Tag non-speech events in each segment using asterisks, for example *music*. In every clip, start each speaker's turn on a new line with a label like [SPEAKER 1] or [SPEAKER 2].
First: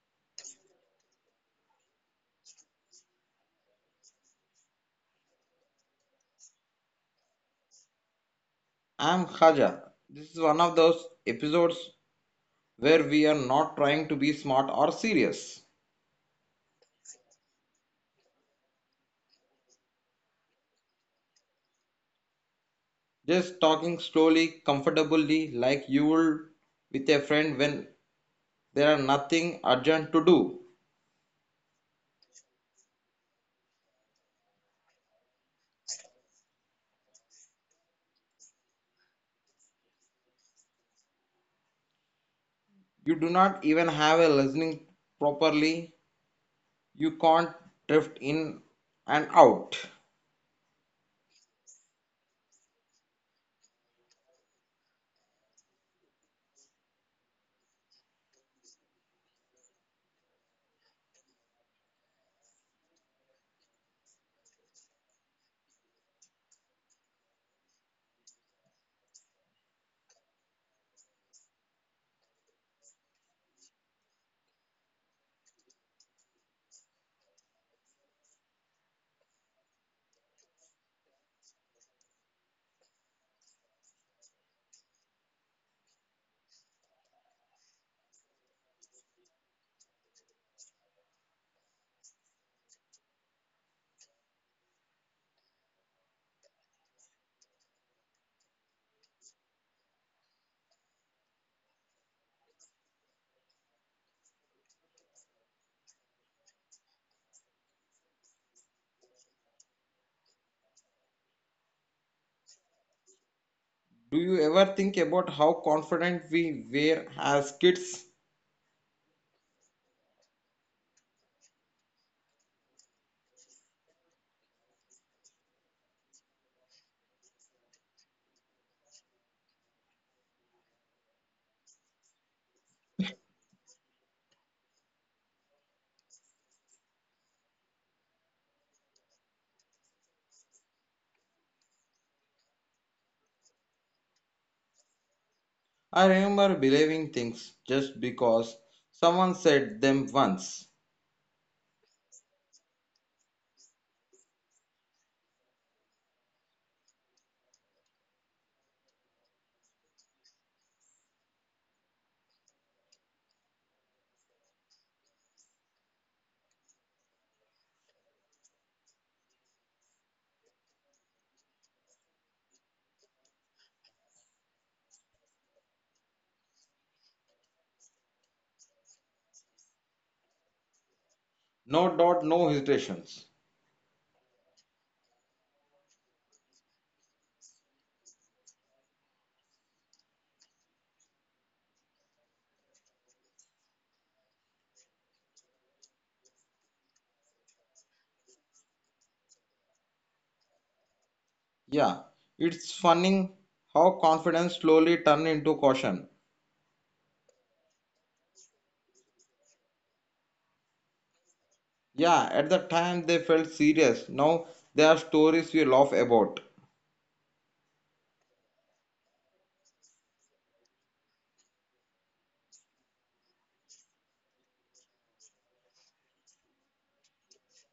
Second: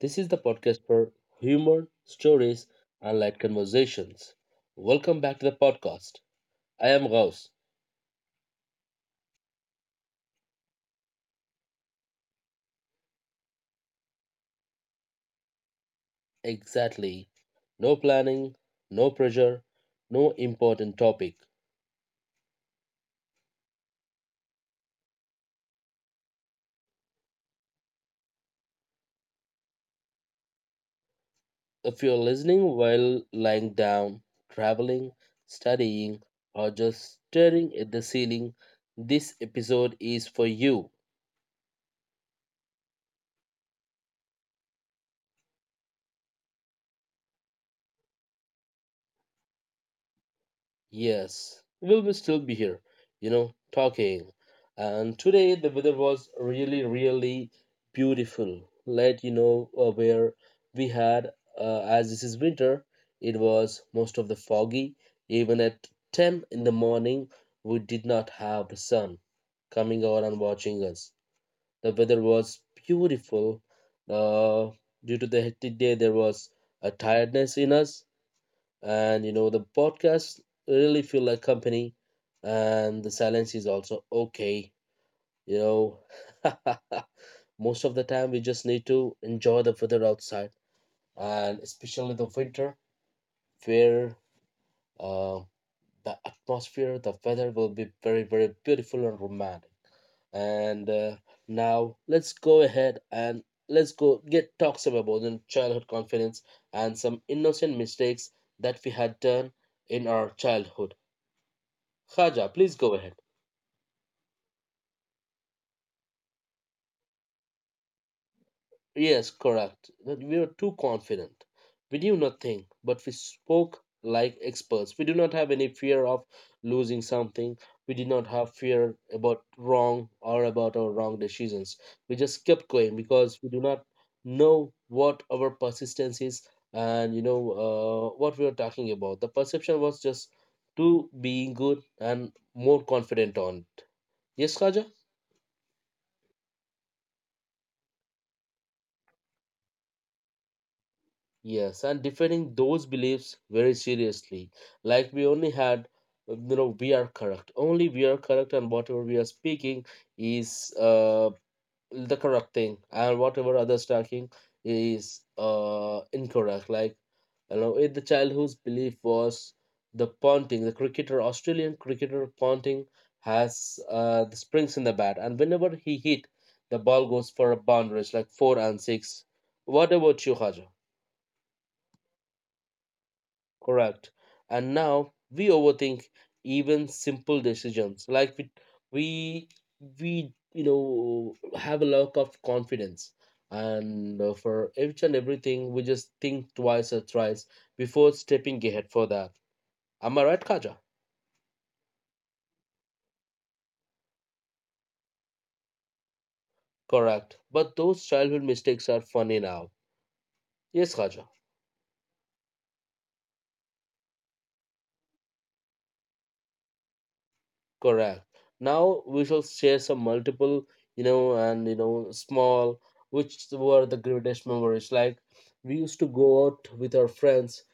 [SPEAKER 1] This is the podcast for humor, stories, and light conversations. Welcome back to the podcast. I am Gauss.
[SPEAKER 2] I'm Khaja. This is one of those episodes where we are not trying to be smart or serious.
[SPEAKER 1] Exactly. No planning, no pressure, no important topic.
[SPEAKER 2] Just talking slowly, comfortably, like you would with a friend when there are nothing urgent to do.
[SPEAKER 1] If you're listening while lying down, traveling, studying, or just staring at the ceiling, this episode is for you.
[SPEAKER 2] You do not even have a listening properly. You can't drift in and out.
[SPEAKER 1] Yes, we will still be here, talking. And today the weather was really, really beautiful. Let you know where we had, as this is winter, it was most of the foggy. Even at 10 in the morning, we did not have the sun coming out and watching us. The weather was beautiful. Uh, Due to the hectic day, there was a tiredness in us, and the podcasts really feel like company, and the silence is also okay you know *laughs* Most of the time we just need to enjoy the weather outside, and especially the winter where uh, the atmosphere the weather will be very very beautiful and romantic. And now let's go ahead and let's go get talks about the childhood confidence and some innocent mistakes that we had done in our childhood. Khaja, please go ahead.
[SPEAKER 2] Do you ever think about how confident we were as kids?
[SPEAKER 1] Yes, correct. That we were too confident. We knew nothing, but we spoke like experts. We do not have any fear of losing something. We did not have fear about wrong or about our wrong decisions. We just kept going because we do not know what our persistence is, and what we were talking about, the perception was just to being good and more confident on. Yes, Khaja?
[SPEAKER 2] I remember believing things just because someone said them once.
[SPEAKER 1] Yes, and defending those beliefs very seriously. Like we only had, we are correct. Only we are correct, and whatever we are speaking is the correct thing, and whatever others talking is incorrect. Like, if the child whose belief was the Ponting, the cricketer, Australian cricketer Ponting, has the springs in the bat, and whenever he hit, the ball goes for a boundaries like four and six. What about you, Haja?
[SPEAKER 2] No doubt, no hesitations.
[SPEAKER 1] Correct. And now we overthink even simple decisions. Like we, we have a lack of confidence. And for each and everything, we just think twice or thrice before stepping ahead for that. Am I right, Kaja?
[SPEAKER 2] Yeah, it's funny how confidence slowly turned into caution.
[SPEAKER 1] Correct. But those childhood mistakes are funny now. Yes, Kaja.
[SPEAKER 2] Yeah, at the time they felt serious. Now there are stories we laugh about.
[SPEAKER 1] Correct. Now we shall share some multiple, and small, which were the greatest memories. Like we used to go out with our friends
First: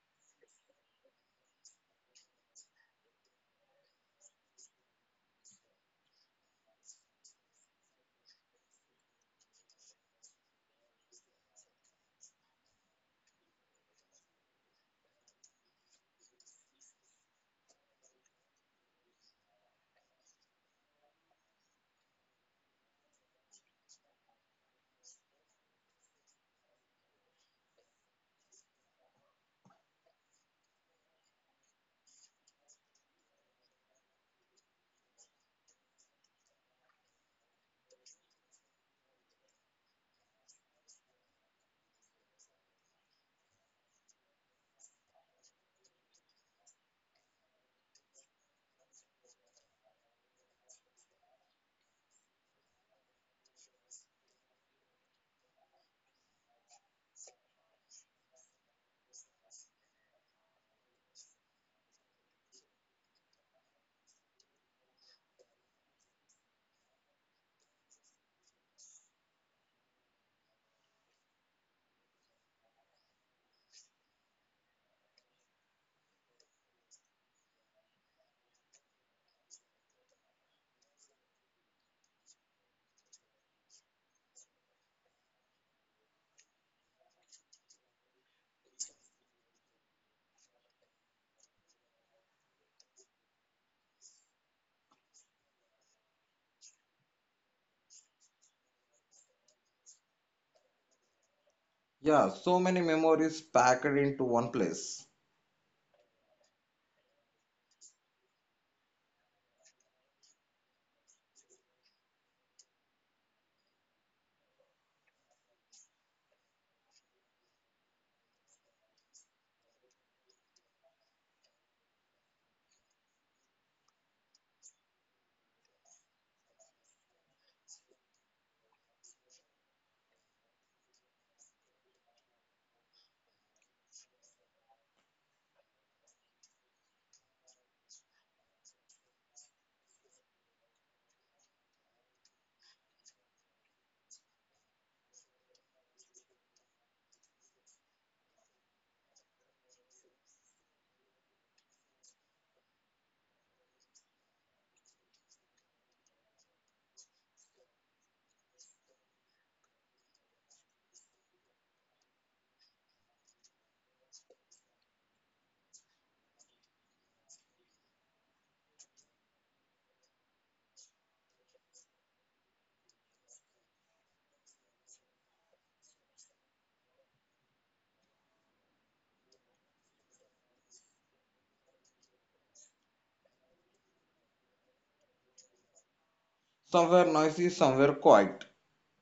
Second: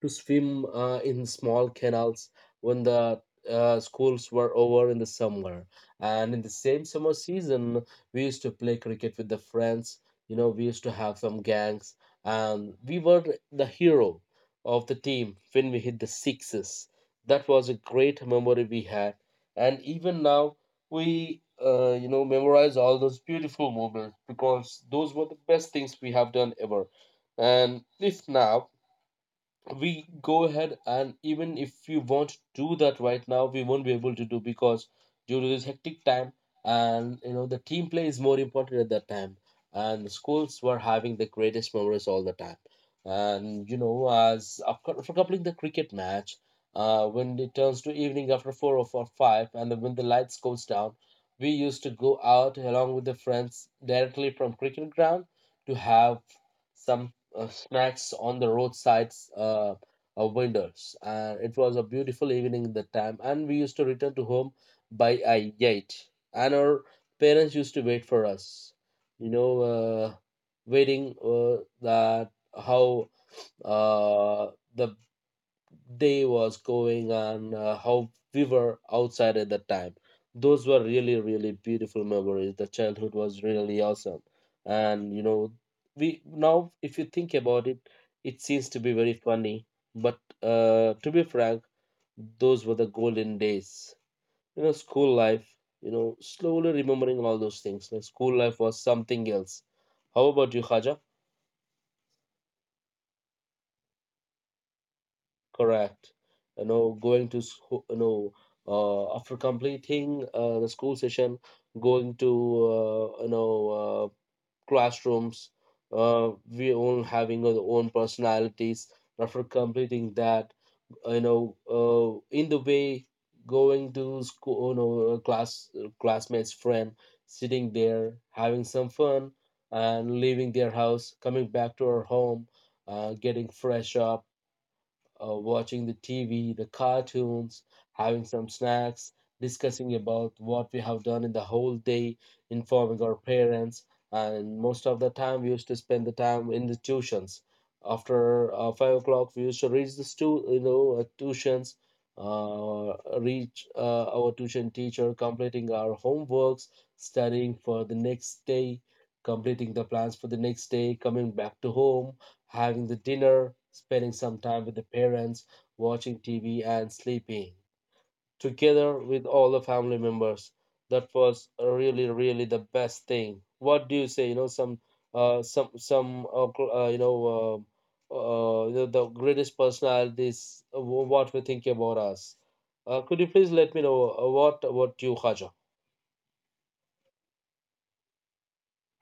[SPEAKER 1] to swim in small canals when the schools were over in the summer. And in the same summer season, we used to play cricket with the friends. We used to have some gangs, and we were the hero of the team when we hit the sixes. That was a great memory we had, and even now we memorize all those beautiful moments, because those were the best things we have done ever. And if now we go ahead, and even if you want to do that right now, we won't be able to do, because due to this hectic time, and the team play is more important at that time. And the schools were having the greatest memories all the time and as after coupling the cricket match, when it turns to evening after four or four, five, and then when the lights goes down, we used to go out along with the friends directly from cricket ground to have some snacks on the roadsides vendors. And it was a beautiful evening at that time, and we used to return to home by 8. And our parents used to wait for us, you know uh, waiting that how uh, the day was going on, how we were outside at that time. Those were really, really beautiful memories. The childhood was really awesome. And we now, if you think about it, it seems to be very funny. But to be frank, those were the golden days. School life, slowly remembering all those things. Like school life was something else. How about you, Khaja?
[SPEAKER 2] Yeah, so many memories packed into one place.
[SPEAKER 1] Correct. Going to school, after completing the school session, going to uh, you know uh, classrooms, we all having our own personalities. After completing that, in the way going to school, classmates friend, sitting there having some fun, and leaving their house, coming back to our home, getting fresh up, watching the TV, the cartoons, having some snacks, discussing about what we have done in the whole day, informing our parents, and most of the time we used to spend the time in the tuitions. After 5 o'clock, we used to reach the tuitions, reach our tuition teacher, completing our homeworks, studying for the next day, completing the plans for the next day, coming back to home, having the dinner, spending some time with the parents, watching TV, and sleeping together with all the family members. That was really, really the best thing. What do you say? Uh, some, some, uh, cl- uh, you know, uh, the greatest personalities. What we think about us. Could you please let me know what you, Khaja?
[SPEAKER 2] Somewhere noisy, somewhere quiet.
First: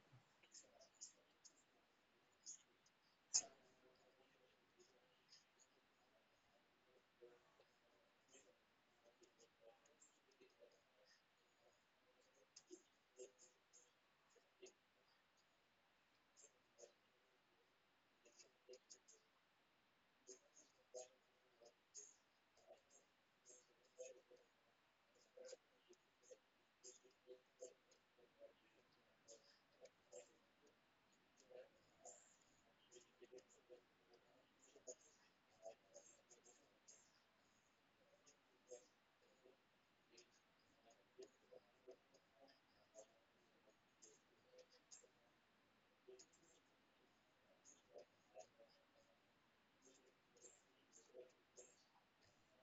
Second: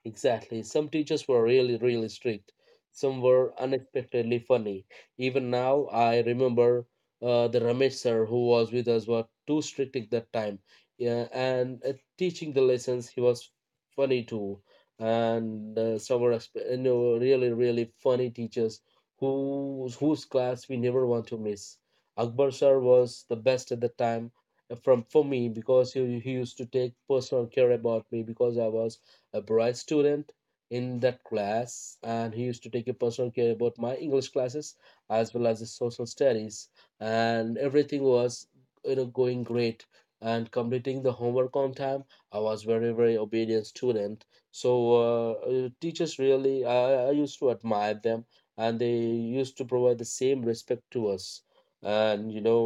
[SPEAKER 1] Exactly. Some teachers were really, really strict. Some were unexpectedly funny. Even now, I remember the Ramesh sir who was with us were too strict at that time. Yeah, and teaching the lessons, he was funny too. And some were really, really funny teachers whose class we never want to miss. Akbar sir was the best at the time from for me, because he used to take personal care about me, because I was a bright student in that class, and he used to take a personal care about my English classes as well as the social studies. And everything was going great, and completing the homework on time, I was very very obedient student. So teachers really I used to admire them, and they used to provide the same respect to us. And you know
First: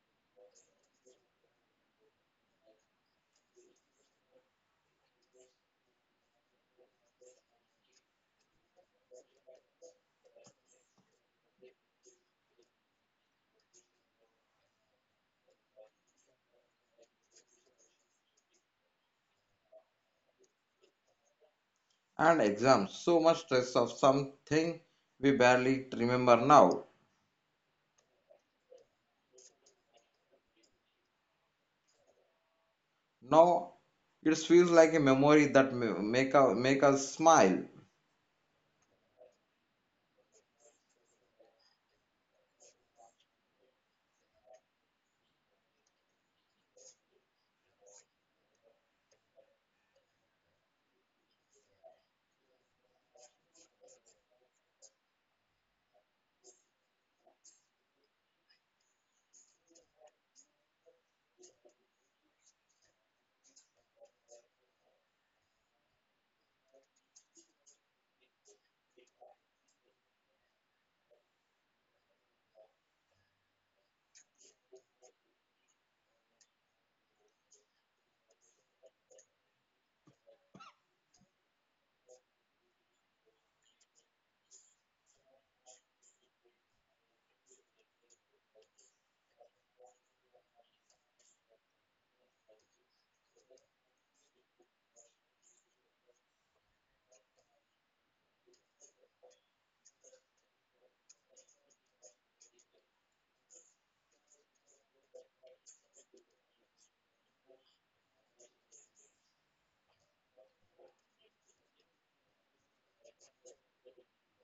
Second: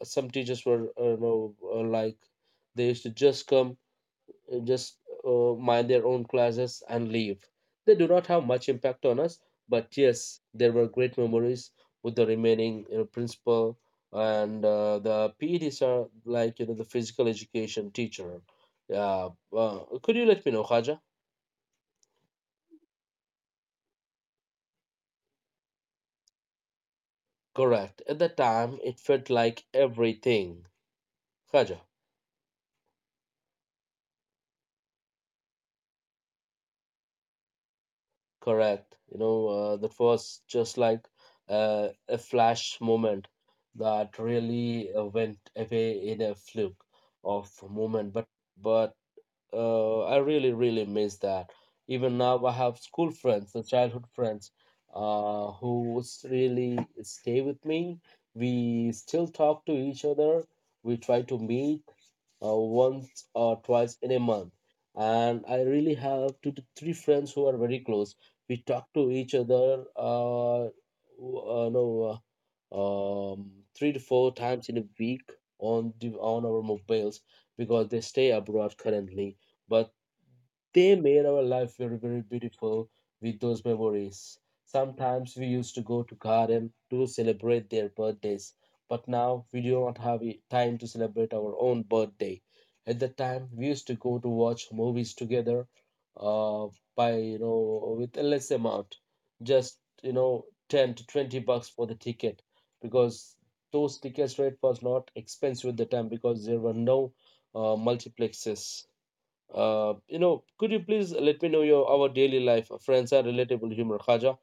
[SPEAKER 1] uh, some teachers were like they used to just come, just mind their own classes and leave. They do not have much impact on us, but yes, there were great memories with the remaining principal, and the PEDs are like the physical education teacher. Yeah, could you let me know, Khaja?
[SPEAKER 2] And exams, so much stress of something we barely remember now.
[SPEAKER 1] Correct. At the time, it felt like everything. Khaja.
[SPEAKER 2] Now it feels like a memory that make us smile.
[SPEAKER 1] Correct. That was just like a flash moment that really went away in a fluke of moment. But I really, really miss that. Even now, I have school friends, the childhood friends, who really stay with me. We still talk to each other. We try to meet once or twice in a month. And I really have two to three friends who are very close. We talk to each other, w- no, uh, um, three to four times in a week on our mobiles, because they stay abroad currently, but they made our life very very beautiful with those memories. Sometimes we used to go to garden to celebrate their birthdays, but now we do not have time to celebrate our own birthday. At that time we used to go to watch movies together, uh, by with a less amount, just 10 to 20 bucks for the ticket, because those tickets rate was not expensive at the time, because there were no multiplexes. Could you please let me know your our daily life, friends are relatable humor, Khaja?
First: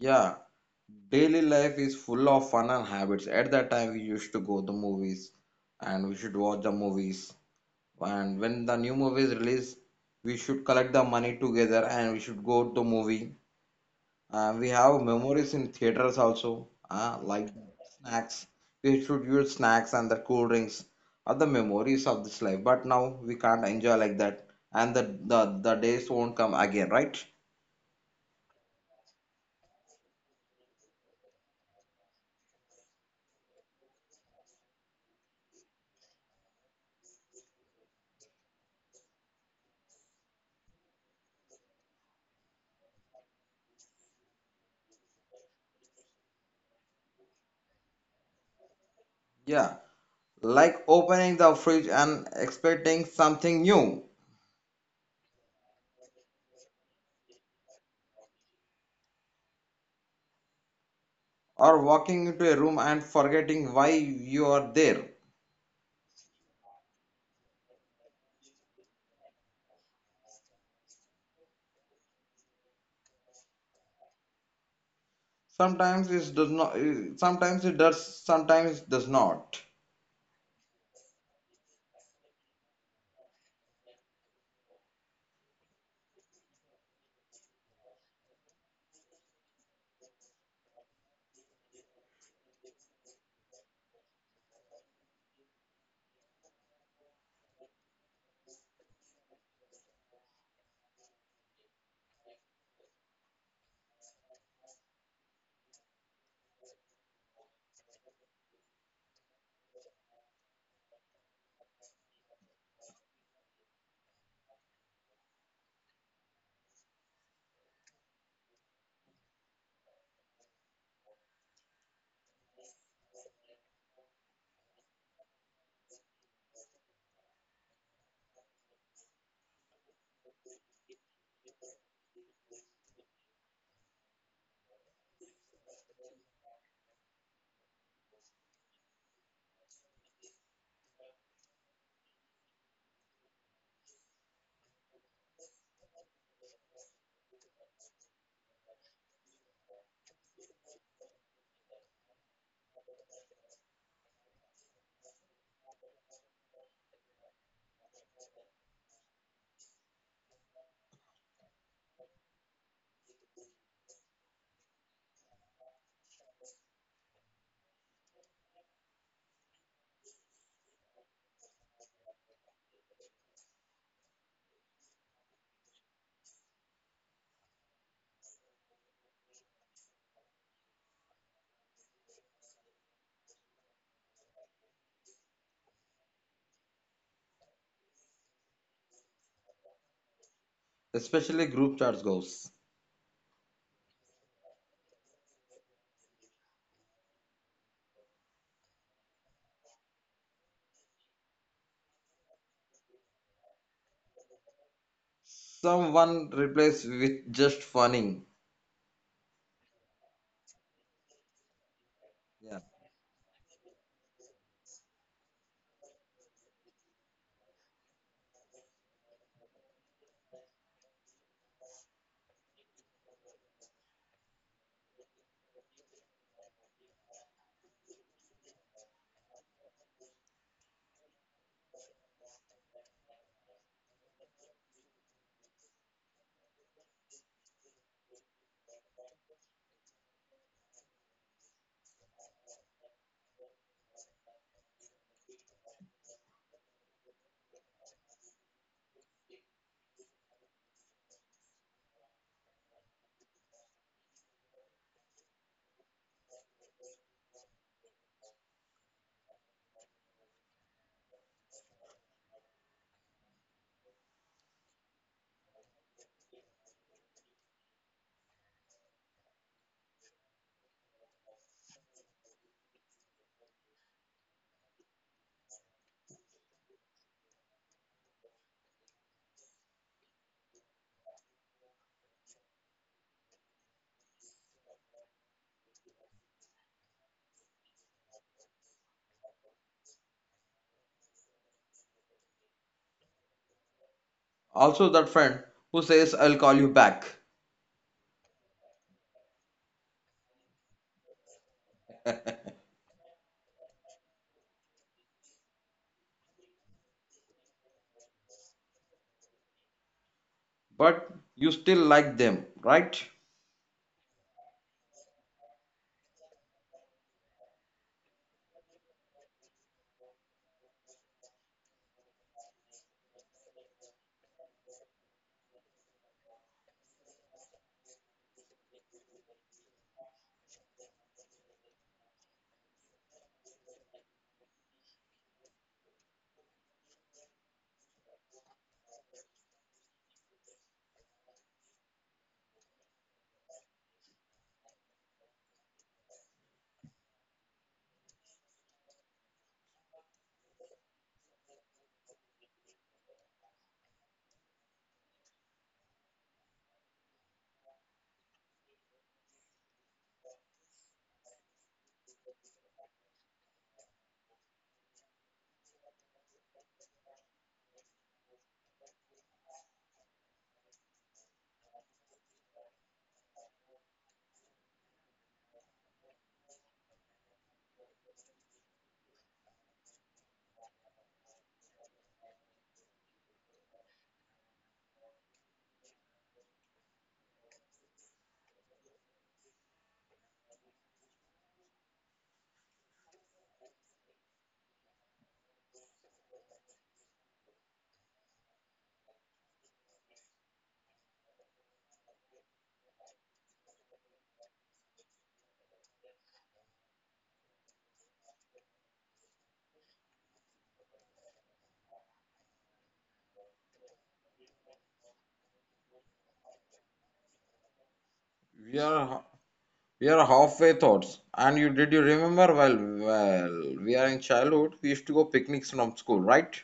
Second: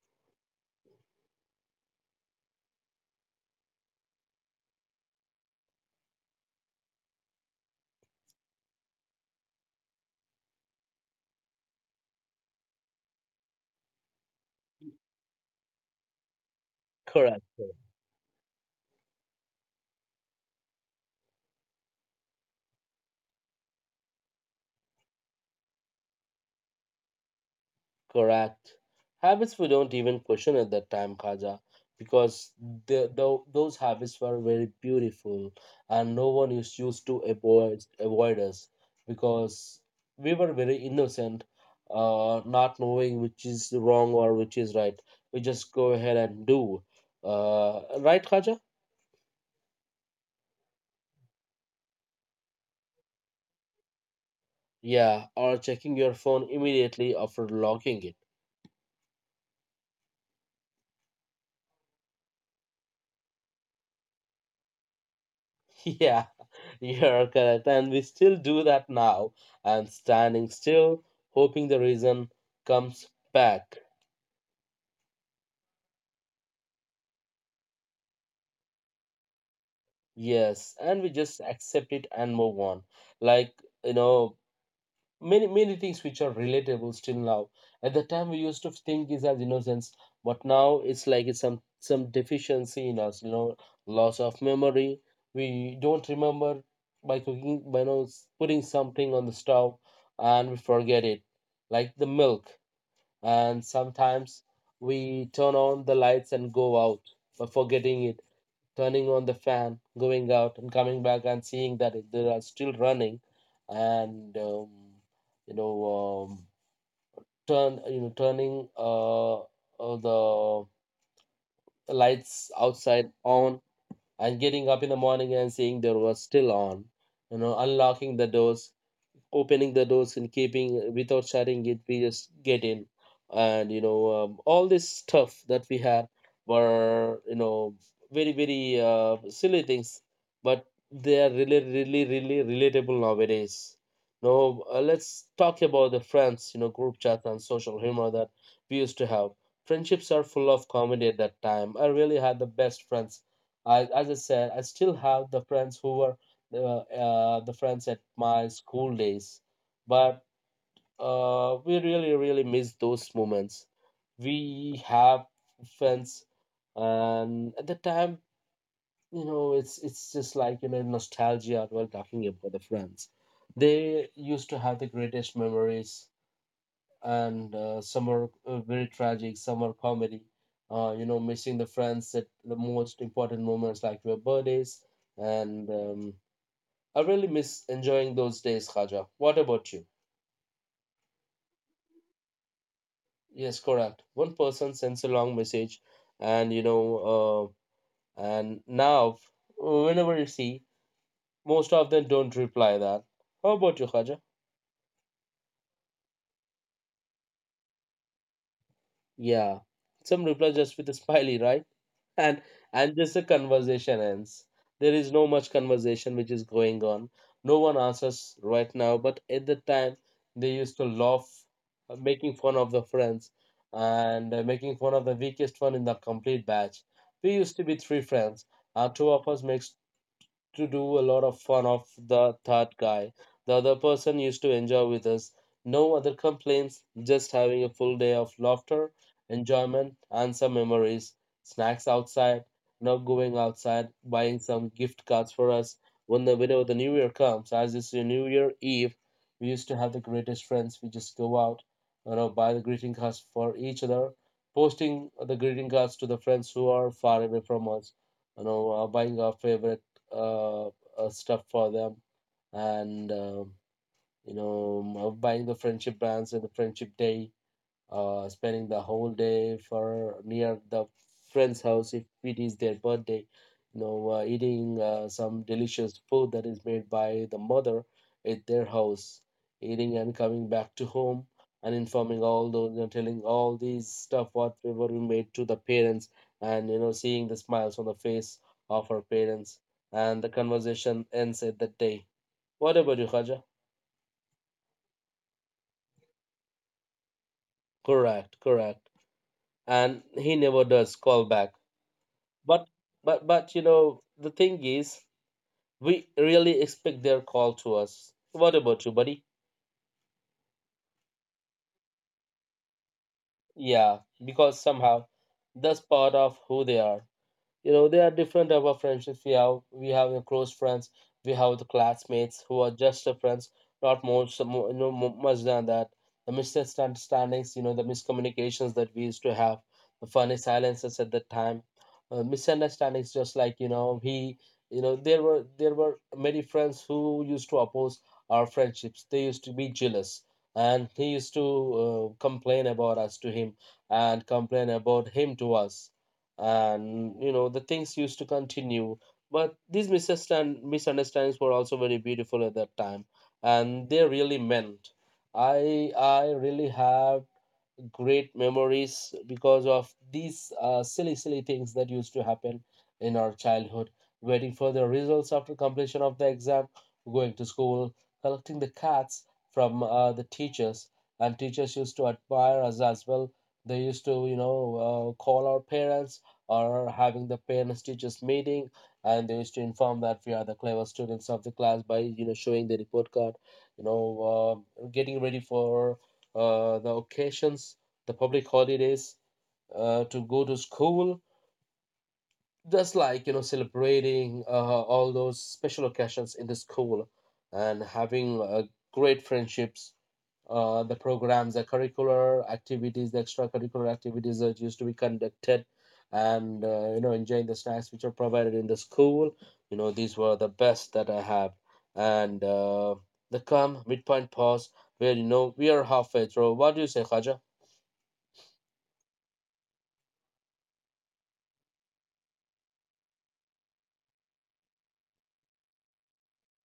[SPEAKER 2] Yeah, daily life is full of fun and habits. At that time, we used to go to movies and we should watch the movies. And when the new movie is released, we should collect the money together and we should go to movie. We have memories in theaters also,
[SPEAKER 1] Correct.
[SPEAKER 2] like
[SPEAKER 1] Correct.
[SPEAKER 2] snacks. We should use snacks and the cool drinks are the memories of this life. But now we can't enjoy like that, and the days won't come again, right?
[SPEAKER 1] Correct. Habits we don't even question at that time, Khaja, because those habits were very beautiful, and no one is used to avoid us, because we were very innocent, not knowing which is wrong or which is right. We just go ahead and do. Right, Khaja?
[SPEAKER 2] Yeah, like opening the fridge and expecting something new,
[SPEAKER 1] Yeah, or checking your phone immediately after locking it.
[SPEAKER 2] or walking into a room and forgetting why you are there.
[SPEAKER 1] *laughs* Yeah, you're correct. And we still do that now. I'm standing still, hoping the reason comes back.
[SPEAKER 2] Sometimes it does not, sometimes it does not,
[SPEAKER 1] Yes, and we just accept it and move on. Like, you know, many things which are relatable still now. At the time we used to think is as innocence, but now it's like it's some deficiency in us. Loss of memory. We don't remember by cooking by putting something on the stove, and we forget it, like the milk. And sometimes we turn on the lights and go out, but forgetting it turning on the fan, going out and coming back and seeing that they are still running. And you know, um, turning the lights outside on, and getting up in the morning and seeing there was still on. Unlocking the doors, opening the doors, and keeping without shutting it, we just get in. And All this stuff that we had were very very silly things, but they are really really really relatable nowadays. Now let's talk about the friends, group chat and social humor that we used to have. Friendships are full of comedy. At that time I really had the best friends. As I said, I still have the friends who were the friends at my school days. But we really really miss those moments. We have friends, and at the time, it's just like nostalgia while talking about the friends. They used to have the greatest memories, and some are very tragic, some are comedy. Missing the friends at the most important moments, like your birthdays. And I really miss enjoying those days, Khaja. What about you?
[SPEAKER 2] especially group chats goes.
[SPEAKER 1] Yes, correct. One person sends a long message, and and now, whenever you see, most of them don't reply that. How about you, Khaja?
[SPEAKER 2] Someone replaces with just funny.
[SPEAKER 1] Yeah. Some reply just with a smiley, right? And
[SPEAKER 2] Yeah.
[SPEAKER 1] just a conversation ends. There is no much conversation which is going on. No one answers right now, but at the time they used to laugh, making fun of the friends, and making fun of the weakest one in the complete batch. We used to be three friends. Two of us makes to do a lot of fun of the third guy. The other person used to enjoy with us. No other complaints, just having a full day of laughter, enjoyment, and some memories. Snacks outside, now going outside, buying some gift cards for us. Whenever the New Year comes, as it's a New Year Eve, we used to have the greatest friends. We just go out, buy the greeting cards for each other, posting the greeting cards to the friends who are far away from us. Buying our favorite stuff for them, and buying the friendship brands and the friendship day, spending the whole day for near the friend's house if it is their birthday, eating some delicious food that is made by the mother at their house, eating and coming back to home, and informing all those, telling all these stuff whatever we made to the parents, and seeing the smiles on the face of our parents, and the conversation ends at that day. What about you, Khaja?
[SPEAKER 2] Also, that friend who says, I'll call you back,
[SPEAKER 1] Correct, correct. And he never does call back. But but the thing is, we really expect their call to us. What about you, buddy?
[SPEAKER 2] but you still like them, right?
[SPEAKER 1] Yeah, because somehow that's part of who they are. There are different type of friendships we have We have the close friends, we have the classmates who are just the friends, not more so more, no mo- much than that. The misunderstandings, the miscommunications that we used to have, the funny silences at that time, misunderstandings just like he there were many friends who used to oppose our friendships. They used to be jealous, and he used to complain about us to him, and complain about him to us, and the things used to continue. But these misunderstandings were also very beautiful at that time, and they really meant. I really have great memories because of these silly, silly things that used to happen in our childhood. Waiting for the results after completion of the exam, going to school, collecting the cats from the teachers, and teachers used to admire us as well. They used to, call our parents or having the parents teachers meeting, and they used to inform that we are the clever students of the class by, showing the report card. Getting ready for the occasions, the public holidays, to go to school, just like celebrating all those special occasions in the school and having great friendships. The programs, the curricular activities, the extracurricular activities that used to be conducted, and enjoying the snacks which are provided in the school. You know these were the best that I have, and the come midpoint pause where we are halfway through. What do you say, Khaja?
[SPEAKER 2] Yeah, we are halfway thoughts. And you did you remember? Well, we are in childhood. We used to go picnics from school, right?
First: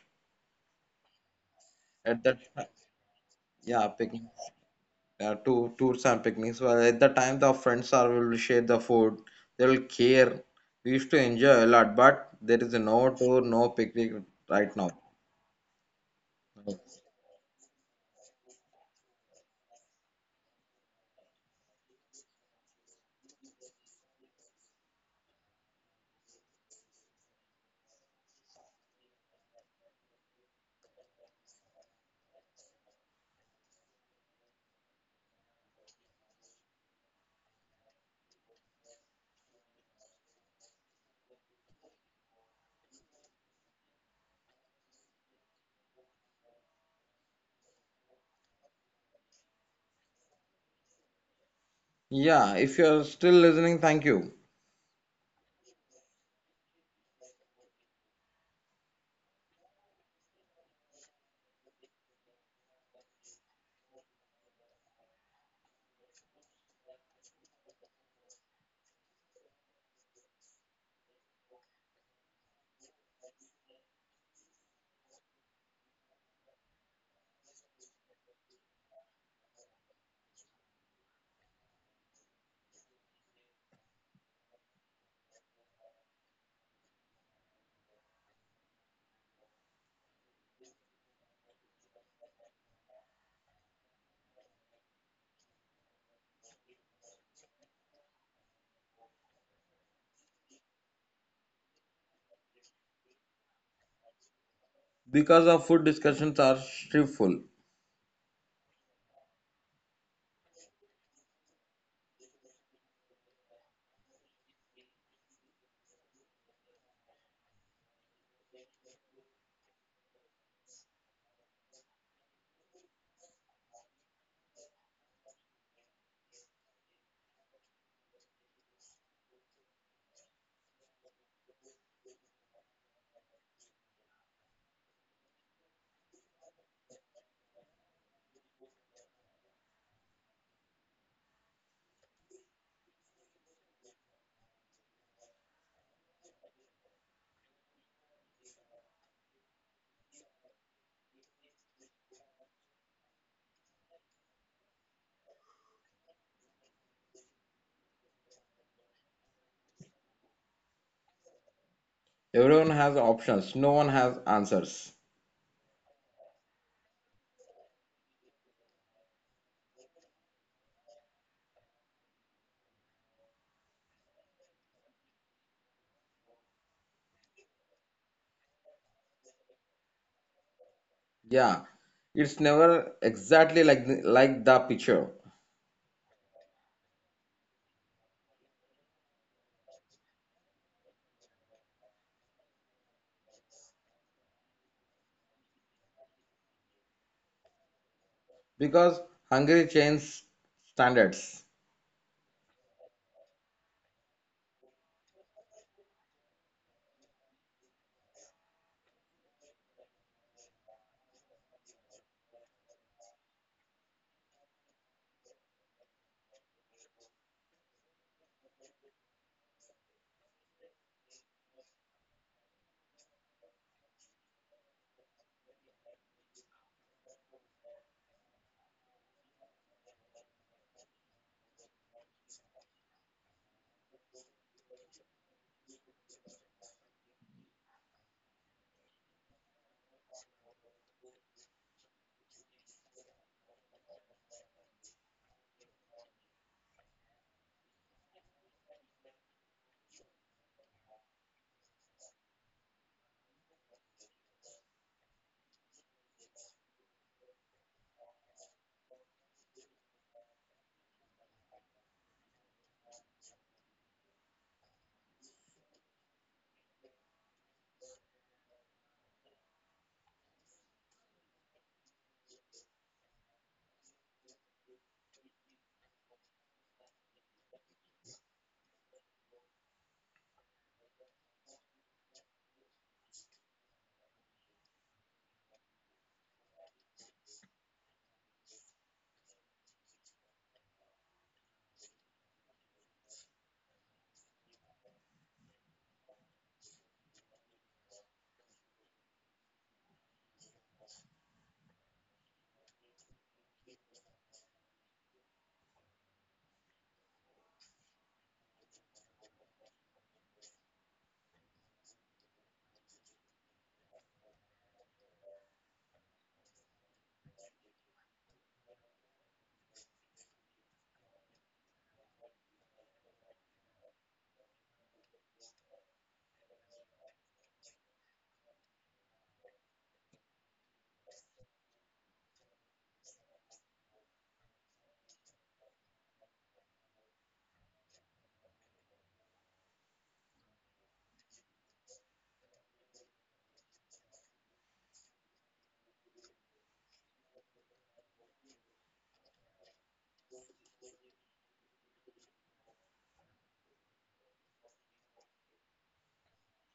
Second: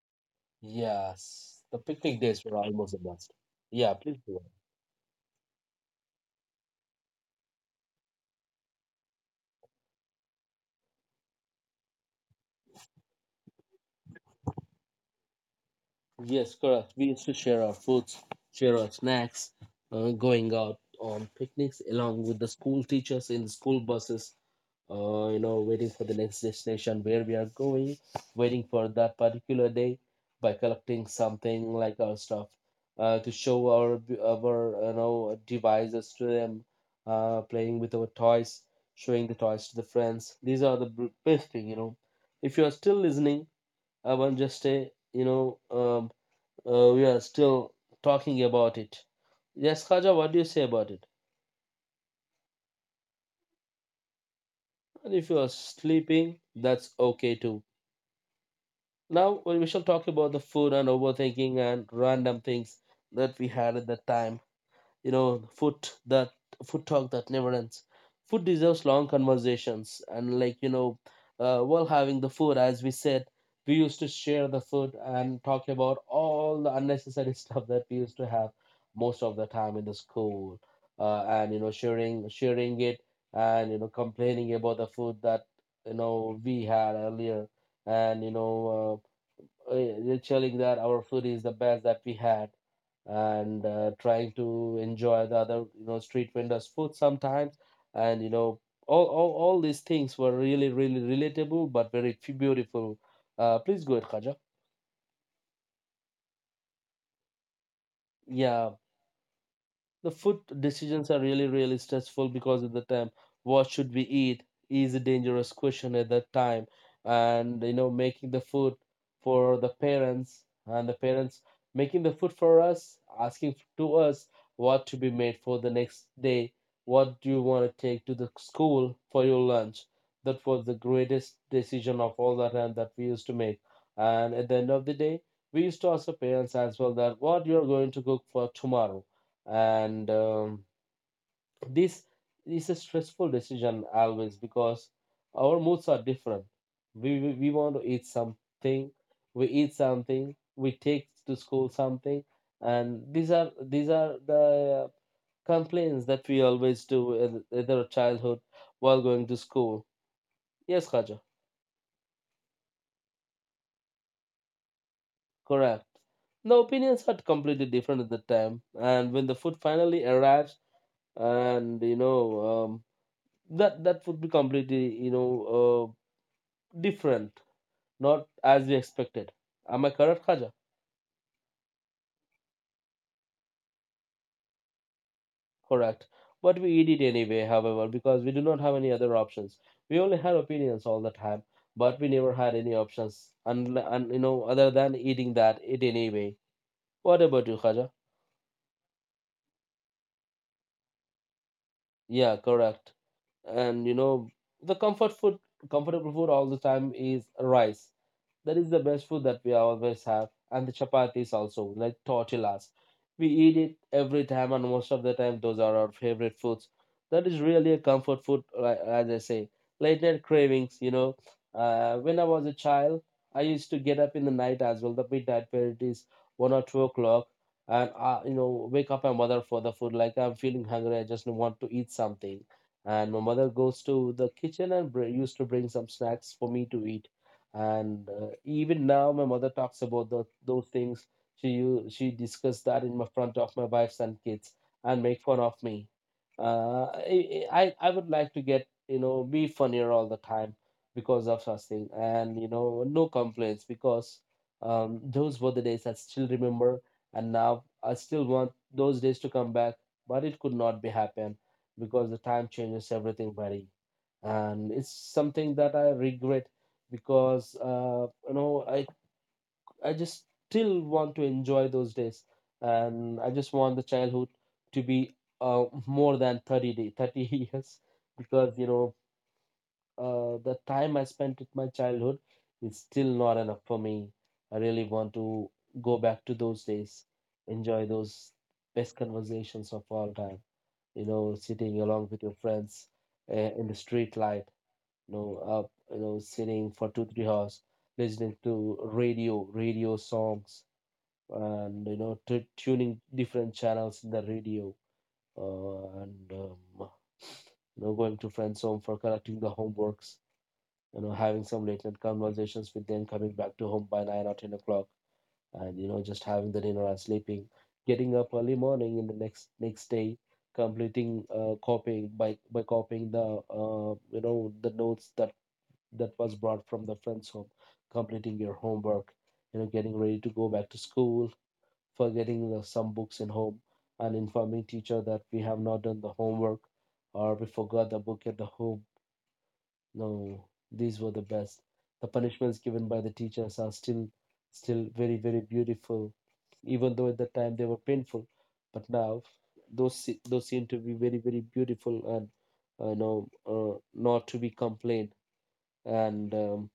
[SPEAKER 1] Yes, the picnic
[SPEAKER 2] At that,
[SPEAKER 1] days were
[SPEAKER 2] time-
[SPEAKER 1] almost a must.
[SPEAKER 2] yeah,
[SPEAKER 1] Yeah, please
[SPEAKER 2] picnic,
[SPEAKER 1] do.
[SPEAKER 2] yeah, two tours and picnics. Well, at the time, the friends are will share the food. They will care. We used to enjoy a lot, but there is no tour, no picnic right now.
[SPEAKER 1] It. Yes, correct. We used to share our foods, share our snacks, going out on picnics along with the school teachers in the school buses. Waiting for the next destination where we are going, waiting for that particular day by collecting something like our stuff to show our devices to them, playing with our toys, showing the toys to the friends. These are the best thing. If you are still listening, I want just say, we are still talking about it. Yes, Khaja, what do you say about it?
[SPEAKER 2] Yeah, if you are still listening, thank you.
[SPEAKER 1] And if you are sleeping, that's okay too. Now we shall talk about the food and overthinking and random things that we had at that time. You know, food that Food talk that never ends. Food deserves long conversations, and like, while having the food, as we said, we used to share the food and talk about all the unnecessary *laughs* stuff that we used to have most of the time in the school, and sharing it, and complaining about the food that we had earlier and you know. Uh, Telling that our food is the best that we had, and trying to enjoy the other street vendors food sometimes, and all these things were really really relatable but very beautiful. Please go ahead, Khaja.
[SPEAKER 2] Because our food discussions are stifle.
[SPEAKER 1] Yeah. The food decisions are really, really stressful because of the time. What should we eat is a dangerous question at that time. And, making the food for the parents, and the parents making the food for us, asking to us what to be made for the next day, what do you want to take to the school for your lunch. That was the greatest decision of all the time that we used to make. And at the end of the day, we used to ask the parents as well that what you're going to cook for tomorrow. And This is a stressful decision always because our moods are different. We want to eat something, we eat something, we take to school something, and these are the complaints that we always do in our childhood while going to school. Yes, Khaja,
[SPEAKER 2] Everyone has options. No one has answers.
[SPEAKER 1] correct. The opinions are completely different at the time, and when the food finally arrives and um, that would be completely, uh, different, not as we expected. Am I correct, Khaja?
[SPEAKER 2] Yeah, it's never exactly like like the picture
[SPEAKER 1] Correct. But we eat it anyway however, because we do not have any other options. We only had opinions all the time, but we never had any options, and other than eating that it anyway. What about you, Khaja?
[SPEAKER 2] because Hungary changed standards.
[SPEAKER 1] Yeah, correct. And the comfortable food all the time is rice. That is the best food that we always have. And the chapatis also, like tortillas. We eat it every time, and most of the time, those are our favorite foods. That is really a comfort food, as I say. Late night cravings. When I was a child, I used to get up in the night as well, the midnight where it is 1 or 2 o'clock, and wake up my mother for the food. Like I'm feeling hungry, I just want to eat something. And my mother goes to the kitchen and used to bring some snacks for me to eat, and even now my mother talks about those things. She she discussed that in my front of my wives and kids and make fun of me. I would like to get be funnier all the time because of such thing. And you know, no complaints because those were the days I still remember. And now I still want those days to come back, but it could not be happen because the time changes everything, buddy. And it's something that I regret because you know, I just still want to enjoy those days, and I just want the childhood to be more than 30 *laughs* years, because you know, the time I spent with my childhood is still not enough for me. I really want to go back to those days, enjoy those best conversations of all time. You know, sitting along with your friends in the street light, you know, up, you know, sitting for two, 3 hours, listening to radio, radio songs, and you know, tuning different channels in the radio, and you know, going to friends' home for correcting the homeworks, you know, having some late night conversations with them, coming back to home by 9 or 10 o'clock, and you know, just having the dinner and sleeping, getting up early morning in the next day. Completing copying by copying the you know, the notes that was brought from the friend's home, completing your homework, you know, getting ready to go back to school, forgetting the, some books in home, and informing teacher that we have not done the homework or we forgot the book at the home. No, these were the best. The punishments given by the teachers are still very, very beautiful, even though at the time they were painful. But now those seem to be very, very beautiful and you know, not to be complained, and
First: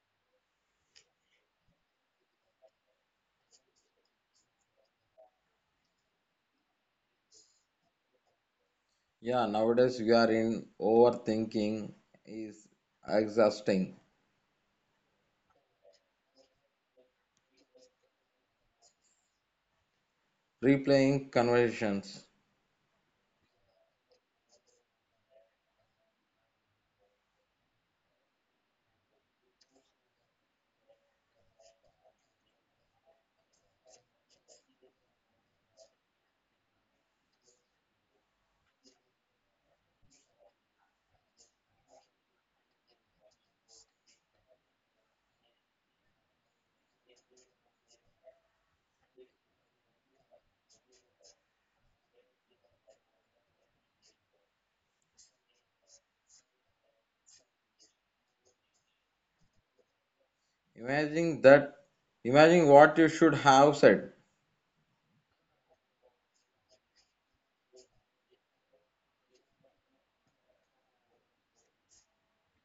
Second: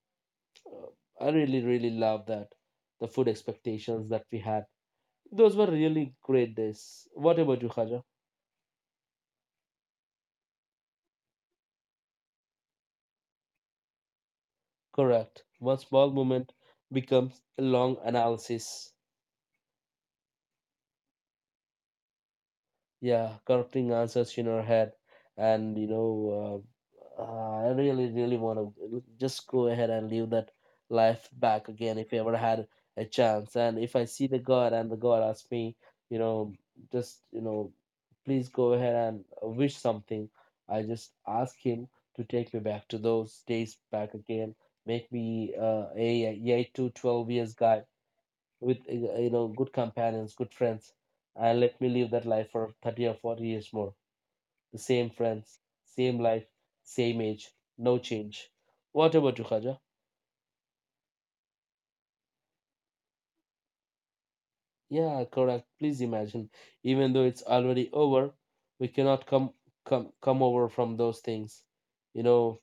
[SPEAKER 1] uh, I really, really love that. The food expectations that we had. Those were really great days. What about you, Khaja?
[SPEAKER 2] Yeah, nowadays we are in overthinking is exhausting.
[SPEAKER 1] Correct. One small moment becomes a long analysis.
[SPEAKER 2] Replaying conversations.
[SPEAKER 1] Yeah, correcting answers in her head, and you know, I really, really want to just go ahead and live that life back again if I ever had a chance. And if I see the God and the God asks me, you know, just you know, please go ahead and wish something, I just ask Him to take me back to those days back again, make me a 8 to 12 years guy with you know, good companions, good friends, and let me live that life for 30 or 40 years more. The same friends, same life, same age, no change. What about you, Khaja?
[SPEAKER 2] Imagine that. Imagine what you should have said.
[SPEAKER 1] Yeah, correct. Please imagine, even though it's already over, we cannot come over from those things. You know,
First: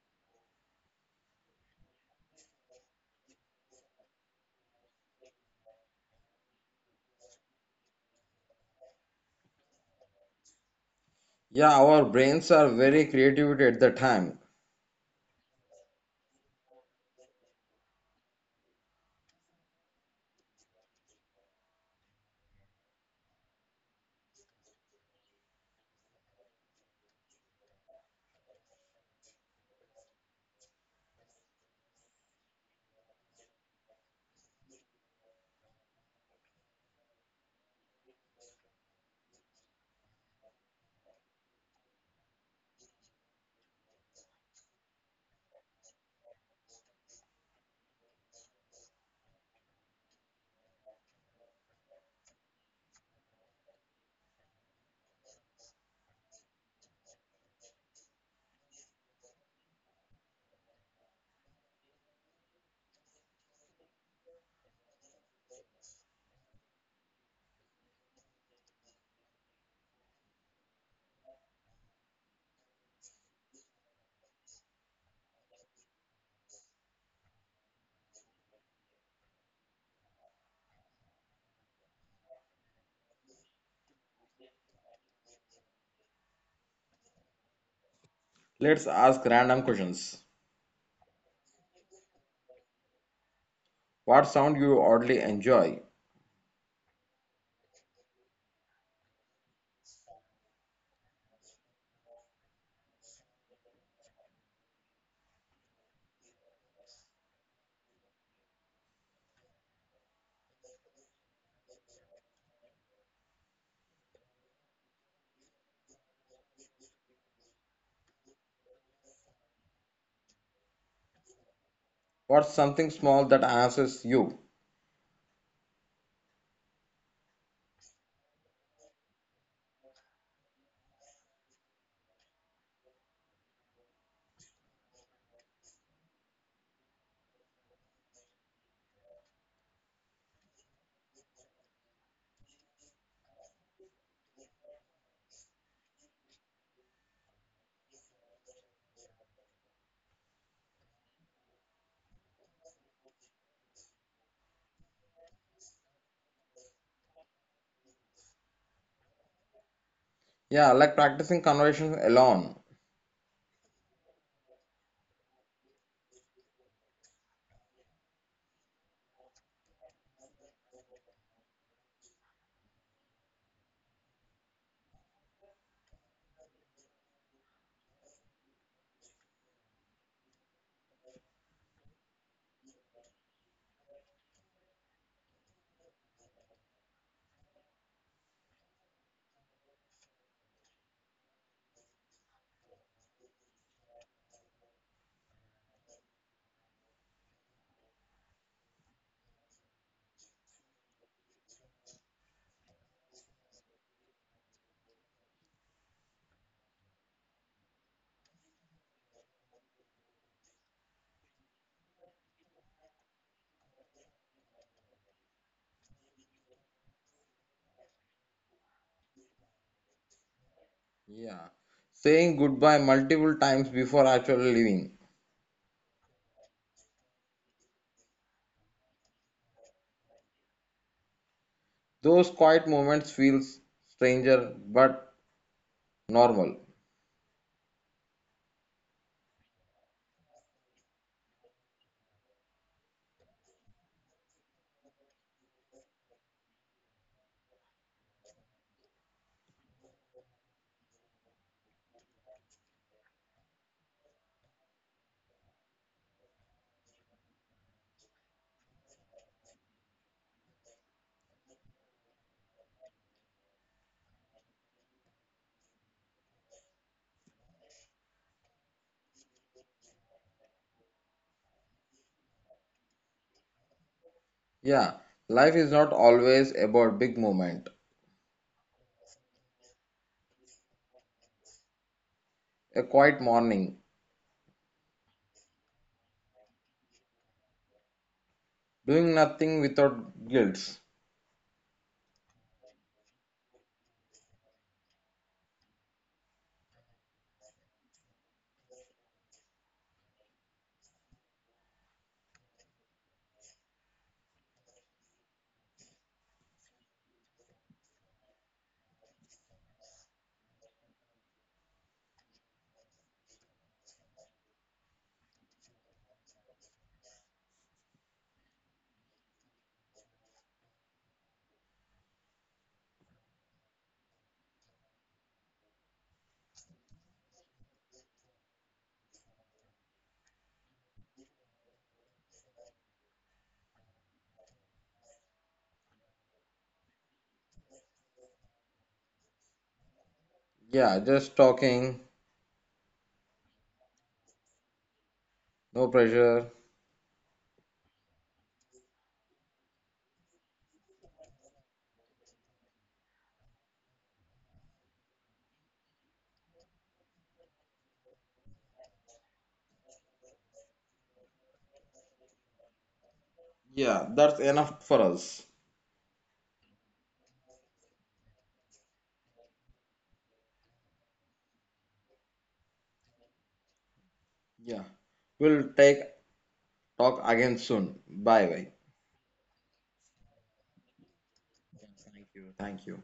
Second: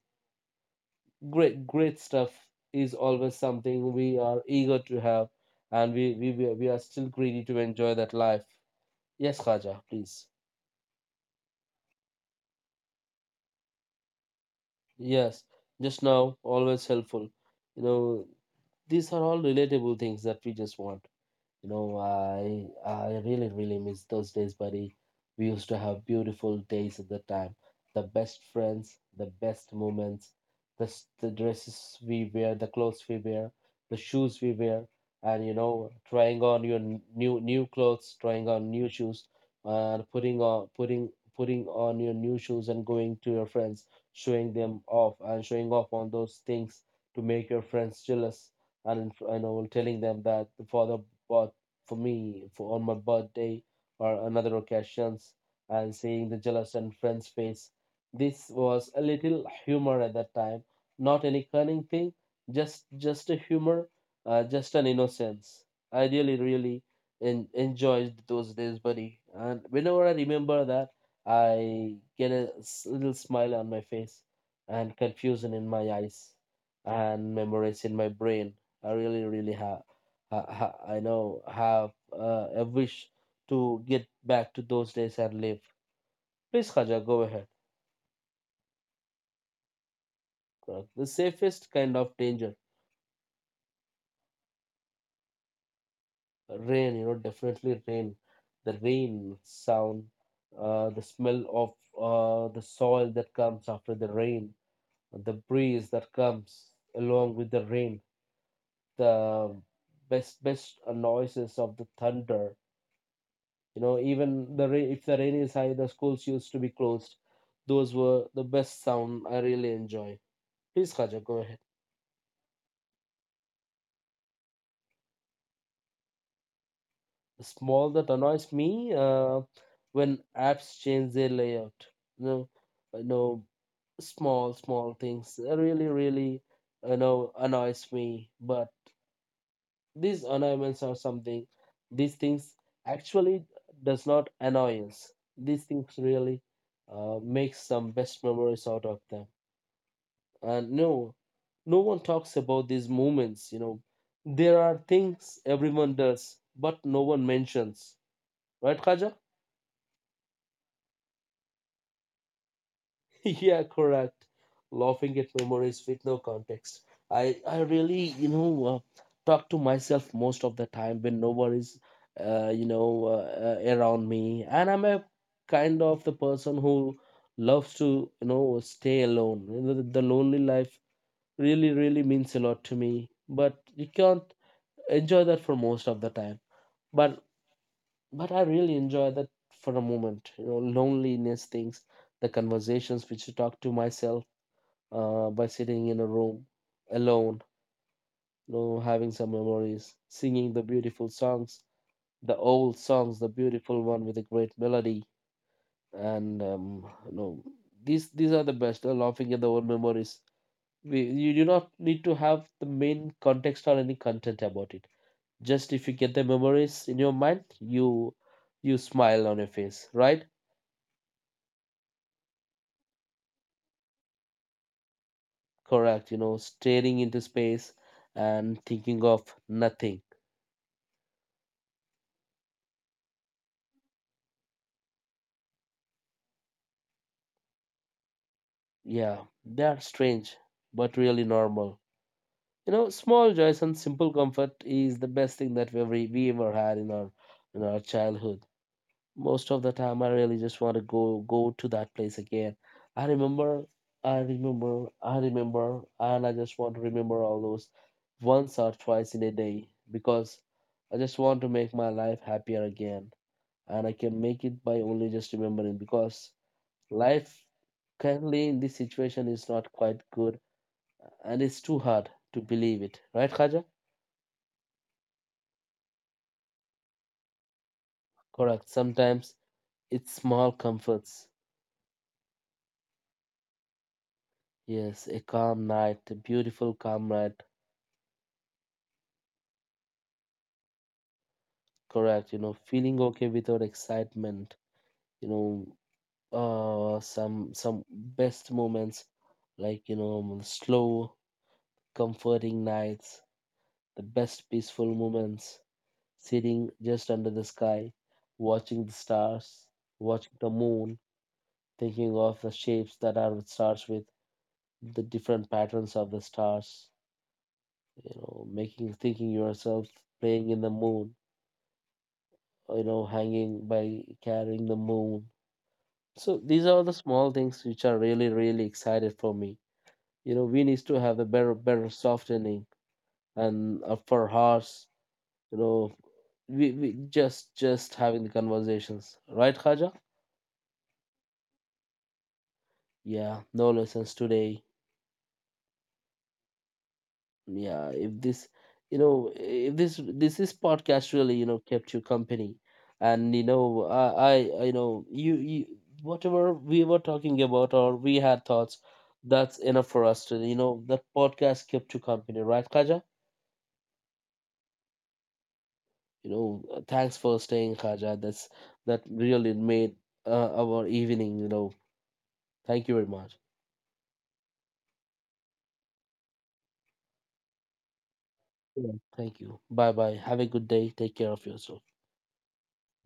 [SPEAKER 1] great stuff is always something we are eager to have, and we are still greedy to enjoy that life. Yes, Khaja, please.
[SPEAKER 2] Yeah, our brains are very creative at the time.
[SPEAKER 1] Yes, just now, always helpful. You know, these are all relatable things that we just want. You know, I really really miss those days, buddy. We used to have beautiful days at the time. The best friends, the best moments, the dresses we wear, the clothes we wear, the shoes we wear, and you know, trying on your new clothes, trying on new shoes, and putting on your new shoes and going to your friends, showing them off and showing off on those things to make your friends jealous, and you know, telling them that the father bought for me for on my birthday or another occasions, and seeing the jealous and friend's face. This was a little humor at that time, not any cunning thing, just a humor, just an innocence. I really really enjoyed those days, buddy. And whenever I remember that, I get a little smile on my face and confusion in my eyes and memories in my brain. I really really have I know have a wish to get back to those days and live. Please, Khaja, go ahead.
[SPEAKER 2] Let's ask random questions.
[SPEAKER 1] The safest kind of danger,
[SPEAKER 2] What sound you oddly enjoy?
[SPEAKER 1] rain. You know, definitely rain. The rain sound, the smell of the soil that comes after the rain, the breeze that comes along with the rain, the best noises of the thunder. You know, even the rain, if the rain is high, the schools used to be closed. Those were the best sound I really enjoy. Please, Khaja, go ahead.
[SPEAKER 2] What's something small that answers you?
[SPEAKER 1] The small that annoys me when apps change their layout. You know, you know, small, small things really, really, you know, annoys me. But these annoyance are something, these things actually does not annoy us. These things really make some best memories out of them. And no, no one talks about these moments, you know, there are things everyone does but no one mentions, right, Khaja?
[SPEAKER 2] Yeah, like practicing conversations alone.
[SPEAKER 1] *laughs* Yeah, correct. Laughing at memories with no context. I really, you know, talk to myself most of the time when no one is around me, and I'm a kind of the person who loves to, you know, stay alone. You know, the lonely life really really means a lot to me, but you can't enjoy that for most of the time, but but I really enjoy that for a moment, you know, loneliness things, the conversations which you talk to myself by sitting in a room alone, you know, having some memories, singing the beautiful songs, the old songs, the beautiful one with a great melody. And you know, these are the best, laughing at the old memories. We, you do not need to have the main context or any content about it. Just if you get the memories in your mind, you smile on your face, right?
[SPEAKER 2] Yeah, saying goodbye multiple times before actually leaving.
[SPEAKER 1] Correct. You know, staring into space and thinking of nothing.
[SPEAKER 2] Those quiet moments feels stranger but normal.
[SPEAKER 1] Yeah, they are strange but really normal. You know, small joys and simple comfort is the best thing that we ever had in our childhood. Most of the time I really just want to go to that place again. I remember, I remember I remember, and I just want to remember all those once or twice in a day, because I just want to make my life happier again. And I can make it by only just remembering, because life, currently in this situation, is not quite good, and it's too hard to believe it, right, Khaja?
[SPEAKER 2] Yeah, life is not always about big moment.
[SPEAKER 1] Correct. Sometimes it's small comforts.
[SPEAKER 2] A quiet morning,
[SPEAKER 1] Yes, a calm night, a beautiful calm night.
[SPEAKER 2] doing nothing without guilt.
[SPEAKER 1] Correct, you know, feeling okay without excitement, you know, some best moments like, you know, slow, comforting nights, the best peaceful moments, sitting just under the sky, watching the stars, watching the moon, thinking of the shapes that are with stars, with the different patterns of the stars, you know, making thinking yourself playing in the moon, you know, hanging by carrying the moon. So these are the small things which are really, really excited for me. You know, we needs to have a better, better softening and for hearts. You know, we just having the conversations, right, Khaja?
[SPEAKER 2] Yeah, just talking,
[SPEAKER 1] Yeah, no lessons today.
[SPEAKER 2] no pressure.
[SPEAKER 1] Yeah, if this, you know, if this is podcast really, you know, kept you company, and you know, you know, you whatever we were talking about or we had thoughts, that's enough for us to, you know, that podcast kept you company, right, Khaja?
[SPEAKER 2] Yeah, that's enough for us.
[SPEAKER 1] You know, thanks for staying, Khaja. That really made our evening, you know. Thank you very much.
[SPEAKER 2] Yeah, we'll take talk again soon. Bye bye.
[SPEAKER 1] Yeah, thank you. Bye bye, have a good day, take care of yourself.
[SPEAKER 2] Thank you.